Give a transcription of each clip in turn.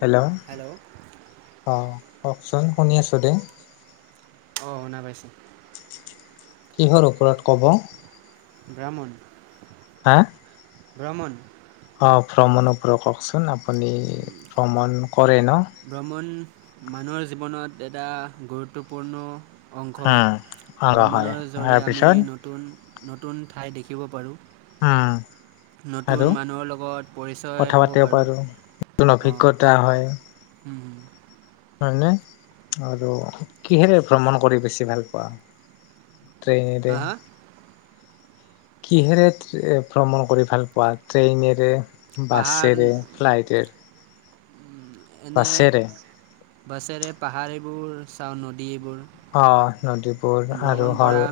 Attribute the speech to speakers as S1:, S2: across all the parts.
S1: Hello অ' কওঁকচোন শুনি আছোঁ দেই
S2: অঁ শুনা পাইছে
S1: কিহৰ ওপৰত ক'ব
S2: ব্ৰাহ্মণ
S1: হা
S2: ভ্ৰমণ
S1: অ ভ্ৰমণৰ পৰা কওঁকচোন আপুনি ভ্ৰমণ কৰে ন
S2: ভ্ৰমণ মানুহৰ জীৱনত দাদা গুৰুত্বপূৰ্ণ অংশ হয়,
S1: উম অ হয়
S2: ভ্ৰমণৰ জৰিয়ে আমি
S1: তাৰপিছত
S2: নতুন নতুন ঠাই দেখিব পাৰোঁ।
S1: উ।
S2: নতুন মানুহৰ লগত পৰিচয়
S1: কথা
S2: হ'ব
S1: পাতিব
S2: পাৰোঁ,
S1: পাৰো নতুন অভিজ্ঞতা
S2: অ'। হুম।
S1: হয় নে? আৰু কিহেৰে ভ্ৰমণ কৰি বেছি ভাল পোৱা? ট্ৰেইনেৰে।
S2: হা হা
S1: কিহেৰে ভ্ৰমণ কৰি ভাল পোৱা, ট্ৰেইনেৰে
S2: পাহাৰ
S1: বাছেৰে, ফ্লাইটেৰে
S2: এনে
S1: বাছেৰে?
S2: বাছেৰে পাহাৰ এইবোৰ চাওঁ নদী এইবোৰ।
S1: অ', নদীত বোৰ আৰু হ'ল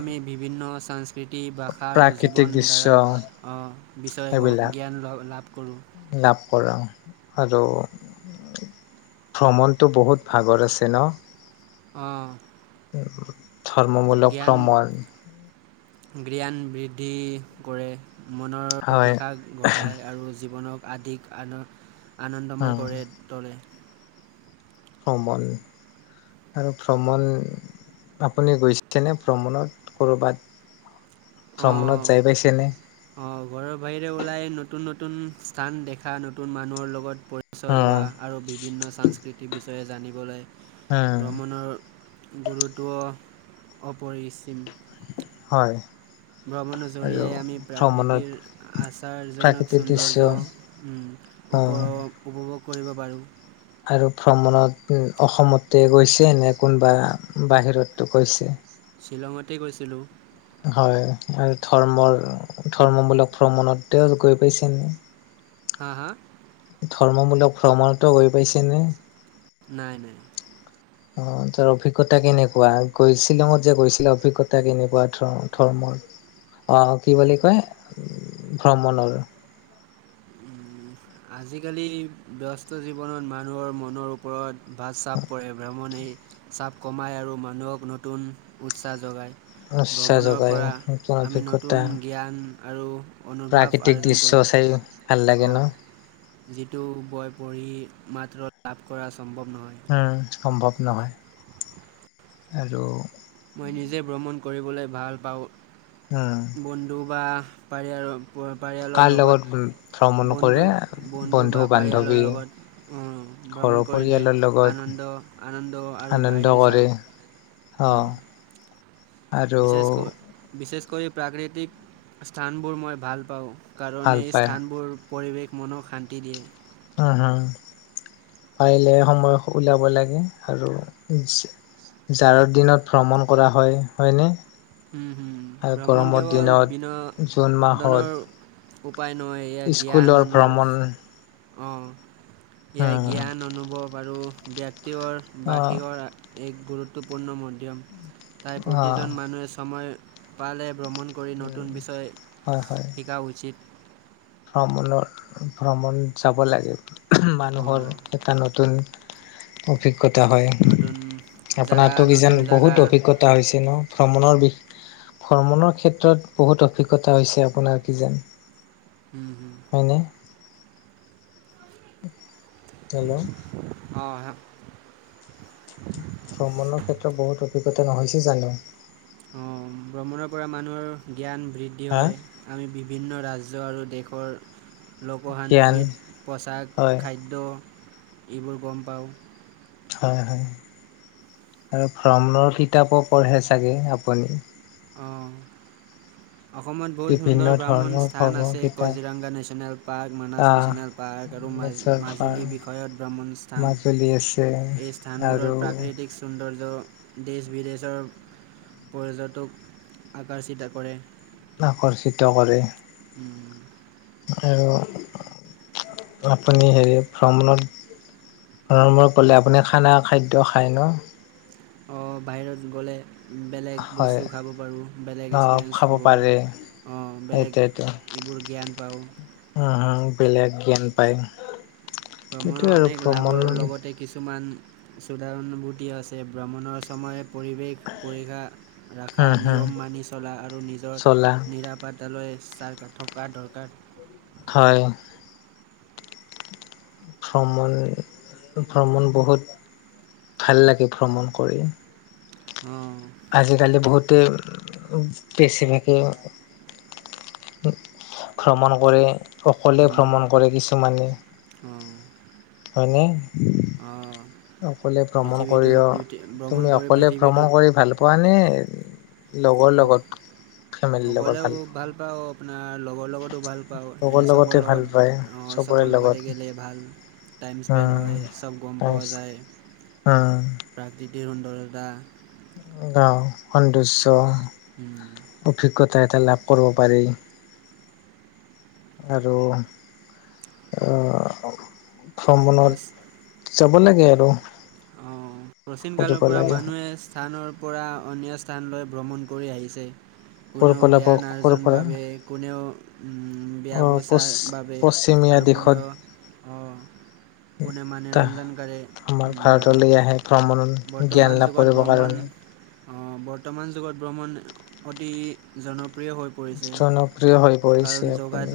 S2: সংস্ [unintelligible] কৃতি ভাষা আৰু
S1: প্ৰাকৃতিক দৃশ্য
S2: জীৱনধাৰাৰ, অ' বিষয়ে
S1: সেইবিলাক
S2: জ্ঞান লাভ কৰোঁ।
S1: লাভ কৰা আৰু ভ্ৰমণটো বহুত ভাগৰ আছে ন?
S2: অহ।
S1: ধৰ্মমূলক ভ্ৰমণ
S2: গ্ৰীঞান বৃদ্ধি কৰে। মনৰ
S1: হয়
S2: বিষাস ঘটায় আৰু জীৱনক আদিক আন আনন্দময়
S1: উম
S2: কৰে তলে।
S1: ভ্ৰমণ, আৰু ভ্ৰমণ আপুনি গৈছেনে ভ্ৰমণত ক'ৰবাত? ভ্ৰমণত
S2: অ',
S1: যাই পাইছেনে
S2: অ', ঘৰৰ বাহিৰে ওলাই নতুন নতুন নতুন স্থান দেখা, নতুন মানুহৰ লগত পৰিচয় হোৱা
S1: উম
S2: আৰু বিভিন্ন সাংস্কৃতিক তে জানিবলৈ
S1: উম
S2: ভ্ৰমণৰ গুৰুত্ব অপৰিসীম
S1: হয়।
S2: ভ্ৰমণৰ
S1: আৰু
S2: জৰিয়তে আমি
S1: ভ্ৰমণত
S2: প্ৰাকৃতিৰ আচাৰজনক
S1: প্ৰাকৃতিক দৃশ্য
S2: সৌন্দৰ্য
S1: অ
S2: উপ-উপভোগ কৰিব পাৰোঁ।
S1: আৰু ভ্ৰমণত উ অসমতে গৈছে নে কোনোবা বাহিৰতো গৈছে?
S2: শ্বিলঙতে গৈছিলোঁ।
S1: হয় আৰু ধৰ্মৰ, ধৰ্মবূলক ভ্ৰমণতেও গৈ পাইছেনে?
S2: হা, হা?
S1: ধৰ্মমূলক ভ্ৰমণটো গৈ পাইছেনে?
S2: নাই, নাই।
S1: অ', তাৰ অভিজ্ঞতা কেনেকুৱা? গৈ শ্বিলঙত যে গৈছিলে অভিজ্ঞতা কেনেকুৱা ধ-ধৰ্মৰ? অ', কি বুলি কয় ভ্ৰমণৰ?
S2: আজিকালি ব্যস্ত জীৱনত মানুহৰ মনৰ ওপৰত বা চাপ পৰে ভ্ৰমণেই চাপ কমায় আৰু মানুহক নতুন উৎসাহ যগায়।
S1: উৎসাহ যগায় নতুন
S2: নতুন
S1: অভিজ্ঞতা।
S2: জ্ঞান আৰু অনুভৱ
S1: প্ৰাকৃতিক
S2: আৰ্জন
S1: দৃশ্য
S2: কৰোঁ।
S1: চাইয়ো ভাল লাগে
S2: অ'
S1: ন?
S2: যিটো বয় পৰি মাত্ৰ লাভ কৰা সম্ভৱ নহয়।
S1: হম, সম্ভৱ নহয়। আৰু
S2: মই নিজে ভ্ৰমণ কৰিবলৈ ভাল পাওঁ।
S1: উম
S2: বন্ধু বা পাৰি আৰু প পাৰিয়ালৰ
S1: ভ্ৰমণ
S2: লগত,
S1: কৰে
S2: বন্ধু, বন্ধু বা পাৰিয়ালৰ লগত
S1: ঘৰৰ
S2: ভ্ৰমণ কৰিলে
S1: পৰিয়ালৰ লগত
S2: আনন্দ, আনন্দ আৰু
S1: আনন্দ
S2: বাহিৰে
S1: কৰে
S2: যাওঁ
S1: অ' আৰু
S2: বিশেষ ক, বিশেষ কৰি প্ৰাকৃতিক স্থানবোৰ মই ভাল পাওঁ। কাৰণ
S1: ভাল
S2: এই
S1: পায়
S2: স্থানবোৰ পৰিৱেশ মনক শান্তি দিয়ে
S1: উম-হু, পাৰিলে সময় ওলিয়াব লাগে, আৰু জা- জাৰৰ দিনত ভ্ৰমণ কৰা হয়, হয়নে?
S2: হু, হু,
S1: আৰু
S2: ভ্ৰমণ
S1: গৰমৰ
S2: কেৱল
S1: দিনত
S2: বিন
S1: জুন মাহত
S2: দনৰ উপায় নহয়, এয়া জ্ঞান
S1: স্কুলৰ
S2: অনুভৱ।
S1: ভ্ৰমণ
S2: অ' এয়াই
S1: উম,
S2: জ্ঞান অনুভৱ আৰু ব্যক তিৰ
S1: অ',
S2: বাহিৰৰ এক গুৰুত্বপূৰ্ণ মন। ব্য তাৰ
S1: অ',
S2: প্ৰতিজন মানুহে সময় পালে ভ্ৰমণ কৰি নতুন বিষয়
S1: হয়, হয়
S2: শিকা উচিত।
S1: ভ্ৰমণৰ ভ্ৰমণ যাব লাগে। মানুহৰ
S2: অহ,
S1: এটা নতুন অভিজ্ঞ জ্ঞতা হয়।
S2: নতুন জাগা
S1: আপোনাৰটো কি যান
S2: নতুন জাগা
S1: বহুত অভিজ্ঞতা হৈছে ন ভ্ৰমণৰ বিষ ভ্ৰমণৰ ক্ষেত্ৰত বহুত অভিজ্ঞতা হৈছে আপোনাৰ কি যান
S2: হুম হুম
S1: হেল্ল'
S2: অ হে
S1: ভ্ৰমণৰ ক্ষেত্ৰত বহুত অভিজ্ঞতা নহৈছে জানো?
S2: অ ভ্ৰমণৰ পৰা মানুহৰ জ্ঞান বৃদ্ধি
S1: হা
S2: হয়, আমি বিভিন্ন ৰাজ জ্য আৰু দেশৰ
S1: জ্ঞান
S2: লোকসান্তৃত, পোচাক,
S1: হয়,
S2: খাদ্য এইবোৰ গম পাওঁ।
S1: হয়, হয় আৰু ভ্ৰমণৰ কিতাপো পঢ়ে চাগে আপুনি।
S2: অ'। অসমত বহুত
S1: বিভিন্ন
S2: সুন্দৰ ভ্ৰামণ
S1: ধৰণৰ
S2: স্থান
S1: ভ্ৰমণৰ
S2: আছে
S1: কিতাপ
S2: কজিৰংগা নেশ্যনেল পাৰ্ক, মানাস
S1: আহ
S2: নেশ্যনেল পাৰ্ক আৰু
S1: নেচাৰ পাৰ্ক
S2: মাজুলী বিষয়ত ভ্ৰমণ স্থান,
S1: মাজুলী আছে
S2: এই
S1: আৰু
S2: স্থানবোৰত প্ৰাকৃতিক সৌন্দৰ্য দেশ বিদেশৰ পৰ্যটক আকাৰ চিতা কৰে।
S1: আকৰ্ষিত কৰে।
S2: উম, উম।
S1: আৰু আপুনি হেৰি ভ্ৰমণত ভ্ৰমনত গ'লে আপুনি খানাৰ খাদ্য খায় ন'?
S2: অহ, বাহিৰত গ'লে। বেলেগ
S1: হয়।
S2: বস্তু খাব পাৰোঁ, বেলেগ
S1: অ'
S2: এক্সপিৰিয়েঞ্চ
S1: খাব
S2: হ'ব পাৰোঁ
S1: পাৰে
S2: অ', বেলেগ
S1: সেইটোৱেতো।
S2: এইবোৰ জ্ঞান পাওঁ।
S1: নাপায়।
S2: ভ্ৰমণৰ অনেক লাভৰ লগতে কিছুমান সুধাৰনভূতি আছে ভ্ৰমণৰ সময়ত পৰিৱেশ পৰিক্ষা ৰাখা
S1: হম হম
S2: নিয়ম মানি চলা আৰু নিজৰ
S1: চলা
S2: নিৰাপাত্তালৈ চাৰ [unintelligible] দৰকাৰ।
S1: হয়। ভ্ৰমণ, ভ্ৰমণ বহুত ভাল লাগে ভ্ৰমণ কৰি।
S2: উম।
S1: আজিকালি বহুতে বেছিভাগে ভ্ৰমণ কৰে। অকলে ভ্ৰমণ কৰে কিছুমানে
S2: অঁ
S1: হয়নে
S2: অঁ
S1: অকলে ভ্ৰমণ
S2: পৃথিৱীটো
S1: কৰি অ
S2: ভ্ৰমণ
S1: তুমি
S2: কৰি
S1: অকলে
S2: পৃথিৱীটোক
S1: ভ্ৰমণ কৰি ভাল পোৱানে নে লগৰ লগত ফেমেলিৰ লগত
S2: অকলেও
S1: ভাল পোৱা
S2: পাওঁ আপোনাৰ লগৰ লগতো ভাল পাওঁ
S1: লগৰ
S2: এনে চবৰ
S1: লগতে ভাল পায়
S2: লগত
S1: চবৰে
S2: চবৰ
S1: লগত
S2: লগতে গেলে ভাল টাইম স্পেণ্ড
S1: উম
S2: হয় চব গম পোৱা যায়
S1: তাৰপিছত
S2: প্ৰাকৃতি ধীৰণ দৰ দা [inaudible]
S1: গাঁও সন্দৰ্য।
S2: [unintelligible]
S1: সহায়তা লাভ কৰিব পাৰি আৰু অহ। [inaudible] খ্ৰনত। [unintelligible] যাব লাগে আৰু।
S2: অঁ। প্ৰাচীন
S1: কৰিব
S2: কালৰ পৰা
S1: লাগে
S2: মানুহে স্থানৰ পৰা অন্য স্থানলৈ ভ্ৰমণ কৰি আহিছে
S1: কৰ
S2: কোনেও
S1: পৰা
S2: জ্ঞান
S1: কৰ
S2: আৰ্জননৰ
S1: পৰা
S2: বাবে কোনেও বিয়া
S1: আহ পচ
S2: বচাৰ বাবে
S1: পশ্চিমীয়া
S2: আৰু
S1: দিশত
S2: কোনেও কোনে মনোৰঞ্জনকাৰী
S1: আমাৰ ভাৰতলৈ আহে ভ্ৰমণ জ্ঞান
S2: বৰ্তমান
S1: লাভ
S2: যুগত
S1: কৰিবৰ
S2: ভ্ৰমণ
S1: কাৰণে
S2: বৰ্তমান যুগত ভ্ৰমণ, অতি জন
S1: জনপ্ৰিয় হৈ পৰিছে আপুনি,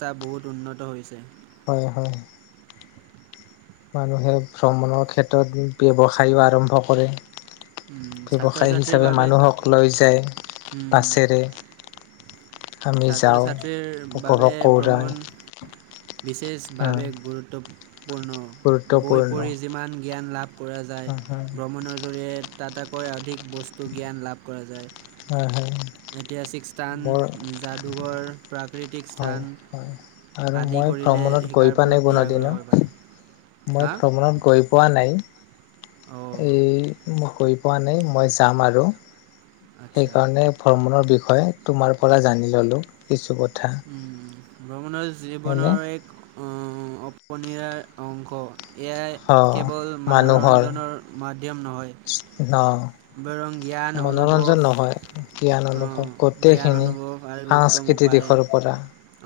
S2: তা বহুত উন্নত হৈছে।
S1: হয় হয়। মানুহে ভ্ৰমণৰ ক্ষেত্ৰত ব্যৱসায়ো আৰম্ভ কৰে।
S2: উম, ছাত্ৰ
S1: ব্যৱসায়
S2: ছাত্ৰীৰ
S1: হিচাপে
S2: বাবে
S1: মানুহক লৈ যায়
S2: উম,
S1: বাছেৰে। আমি
S2: ছাত্ৰ
S1: যাওঁ
S2: ছাত্ৰীৰ বাবে
S1: উপভোগ কৰোঁ
S2: ভ্ৰমণ বিশেষভাৱে গুৰুত্বপূৰ্ণ, সম্পূৰ্ণ বৈ
S1: গুৰুত্বপূৰ্ণ
S2: পঢ়ি যিমান জ্ঞান লাভ কৰা যায়
S1: হয়
S2: ভ্ৰমণৰ জৰিয়, তাটেকৈ অধিক বস্তু জ্ঞান লাভ কৰা যায়।
S1: হয় হয়
S2: ঐতিহাসিক স্থান,
S1: মোৰ,
S2: যাদুঘৰ প্ৰাকৃতিক
S1: হয়
S2: স্থান
S1: হয় আৰু
S2: আদি
S1: মই
S2: কৰিলে
S1: ভ্ৰমণত গৈ
S2: শিকাৰ
S1: পোৱা নাই
S2: প্ৰতি
S1: কোনোদিনো
S2: আগ্ৰহ বাঢ়ে হা,
S1: এ মই ক পোৱা নাই মই যাম আৰু সেইকাৰণে ভ্ৰমণৰ বি বিষয়ে তোমাৰ পৰা জানি ল'লো কিছু ক
S2: উম। ভ্ৰমণৰ
S1: হয়নে
S2: জীৱনৰ এক অ', [unintelligible] অংশ এয়াই
S1: অ
S2: কেৱল
S1: মানুহৰ
S2: মানোৰঞ্জনৰ মাধ্যম নহয়।
S1: ন
S2: বৰং জ্ঞান অনুভৱ
S1: মনোৰঞ্জন নহয় জ্ঞান
S2: অ'
S1: অনুভৱ
S2: জ্ঞান
S1: গোটেইখিনি
S2: অনুভৱ আৰু উত্তম
S1: সাংস্কৃতিক
S2: উপায়
S1: দিশৰ পৰা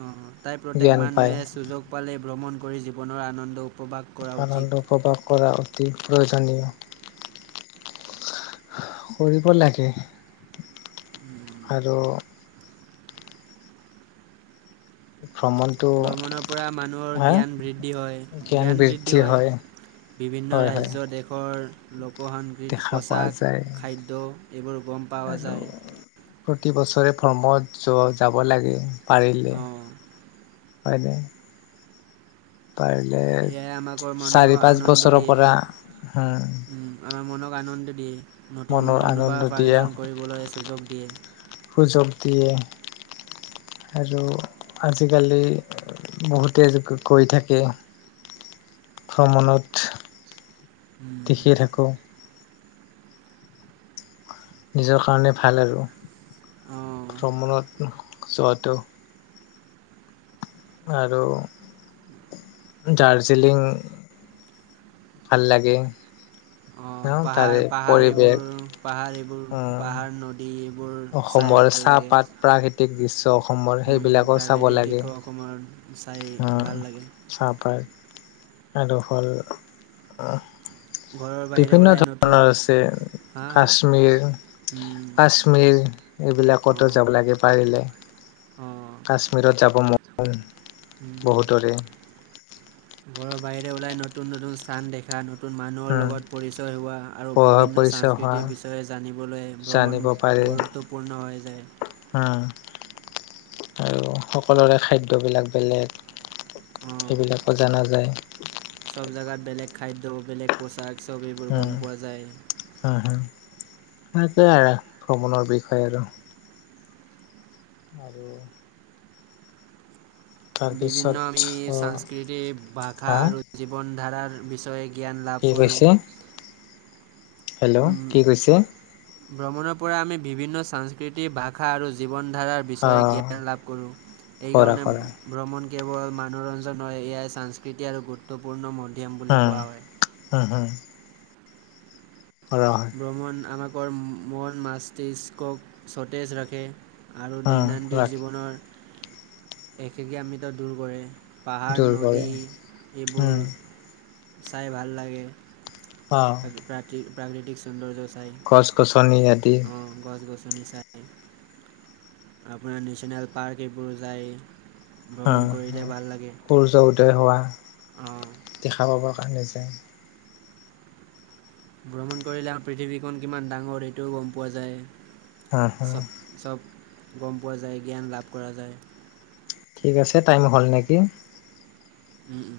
S2: আহ তাই প্ৰত্যেক
S1: জ্ঞান পায়
S2: মানুহে সুযোগ পালে ভ্ৰম ন কৰি জীৱনৰ আনন্দ উপভোগ কৰা উচিত
S1: আনন্দ প্ৰকাশ কৰা অতি প্ৰয়োজনীয়, কৰিব লাগে। আৰু ভ্ৰমণটো
S2: ভ্ৰমণৰ পৰা মানুহৰ
S1: হা
S2: জ্ঞান বৃদ্ধি হয় জ্ঞান বৃদ্ধি হয়। বিভিন্ন
S1: হয় হয়
S2: ৰাজ্য দেশৰ লোকসস্কৃতি
S1: দেখা পোৱা
S2: পোচাক
S1: যায়
S2: খাদ্য এইবোৰ গম পোৱা
S1: আৰু
S2: যায়
S1: প্ৰতি বছৰে ভ্ৰমত য যাব লাগে। পাৰিলে
S2: অ
S1: হয় নে? পাৰিলে
S2: এয়াই আমাকৰ মনক
S1: চাৰি পাঁচ
S2: আনন্দ
S1: বছৰৰ
S2: দিয়ে
S1: পৰা,
S2: উম আমাৰ
S1: ও'
S2: মনক আনন্দ দিয়ে। নতুন অনুভব
S1: দিয়ে
S2: আয়োজন কৰিবলৈ সুযোগ দিয়ে।
S1: সুযোগ দিয়ে, আৰু আজিকালি বহুতে গৈ থাকে, ভ্ৰমণত। দেখি থাকোঁ নিজৰ কাৰণে ভাল আৰু।
S2: উম অ
S1: ভ্ৰমণত যোৱাটো। আৰু দাৰ্জিলিং ভাল লাগে। ন
S2: অ'
S1: তাৰে
S2: পাহাৰ-পাহাৰ
S1: পৰিৱেশ
S2: এইবোৰ, পাহাৰ এইবোৰ,
S1: উম
S2: পাহাৰ নদী এইবোৰ চাই
S1: অসমৰ
S2: ভাল লাগে
S1: চাহপাত, প্ৰাকৃতিক দৃশ্য অসমৰ,
S2: উম,
S1: সেইবিলাকো চাব
S2: প্ৰাকৃতিক
S1: লাগে।
S2: দৃশ্য অসমৰ চাই ভাল
S1: উম,
S2: লাগে
S1: চাহপাত। আৰু হ'ল
S2: ঘৰৰ বাহিৰে
S1: বিভিন্ন
S2: ওলাই নতুন
S1: ধৰণৰ আছে,
S2: হা হা
S1: কাশ্মীৰ, কাশ্মীৰ এইবিলাকতো যাব লাগে পাৰিলে।
S2: অ'
S1: কাশ্মীৰত যাব মন বহুতৰে।
S2: ঘৰৰ বাহিৰে ওলাই নতুন-নতুন স্থান দেখা, নত তুন মানুহৰ
S1: উম
S2: লগত পৰিচয় হোৱা, আৰু
S1: পঢ়া
S2: বিভিন্ন
S1: পৰিচয় হোৱা
S2: সাংস্কৃতি বিষয়ে জানিবলৈ ভ্ৰমণ
S1: জানিব পাৰি
S2: গুৰুত্বপূৰ্ণ হৈ যায়।
S1: উম আৰু সকলোৰে খাদ্যবিলাক বেলেগ
S2: অঁ
S1: সেইবিলাকো জনা যায়।
S2: চব জেগাত বেলেগ খাদ্য বেলেগ, পোছাক চব এইবোৰ
S1: উম
S2: গ'ম পোৱা যায়।
S1: সনেকেই আৰু ভ্ৰমণৰ বিষয়ে আৰু। আৰু।
S2: বিভিন্ন
S1: তাৰপিছত
S2: আমি
S1: অ
S2: সংস্কৃতি ভাষা
S1: হা
S2: আৰু জীৱন ধাৰাৰ। বিষয়ে। জ্ঞান লাভ
S1: কি
S2: কৰোঁ।
S1: কৈছে হেল্ল' কি কৈছে?
S2: ভ্ৰমণৰ পৰা আমি বিভিন্ন সংস্কৃতি ভাষা আৰু জীৱ। জীৱন ধাৰাৰ
S1: অ
S2: বিষয়ে জ্ঞান লাভ কৰোঁ।
S1: কৰা
S2: এইকাৰণে
S1: কৰা
S2: ভ্ৰমণ। কেৱল মনোৰঞ্জন হয় এয়াইাসকৃতি আৰু গুৰুত্বপূৰ্ণ মন।
S1: হ, হ, হ।
S2: ভ্ৰমণ আমাক। মন মস্তিষ্কক সতেজ ৰাখে। আৰু
S1: উম
S2: দৈনন্দিন
S1: ৰাখি
S2: জীৱনৰ। একেগে আমিত দূৰ কৰে। পাহাৰ
S1: দূৰ কৰে
S2: নদী এইবোৰ।
S1: উম
S2: চাই ভাল লাগে।
S1: অ
S2: প্ৰতি প্ৰাকৃতিক সৌন্দৰ্য চাই
S1: গছ গছনি আদি
S2: চনি চাৰ আপোনাৰ নেশচনেল পাৰ্ক এইবোৰ যায়,
S1: হ সূৰ্য উদয় হোৱা
S2: অঁ,
S1: দেখা পাবৰ কাৰণে ত
S2: ভ্ৰমণ কৰিলে পৃথিৱীখন কিমান ডাঙৰ এইটোও গম পোৱা যায়
S1: হা হা
S2: স চ গম পোৱা যায় জ্ঞান লাভ কৰা যায়
S1: ঠিক আছে টাইম হ'ল নেকি?
S2: উম উম।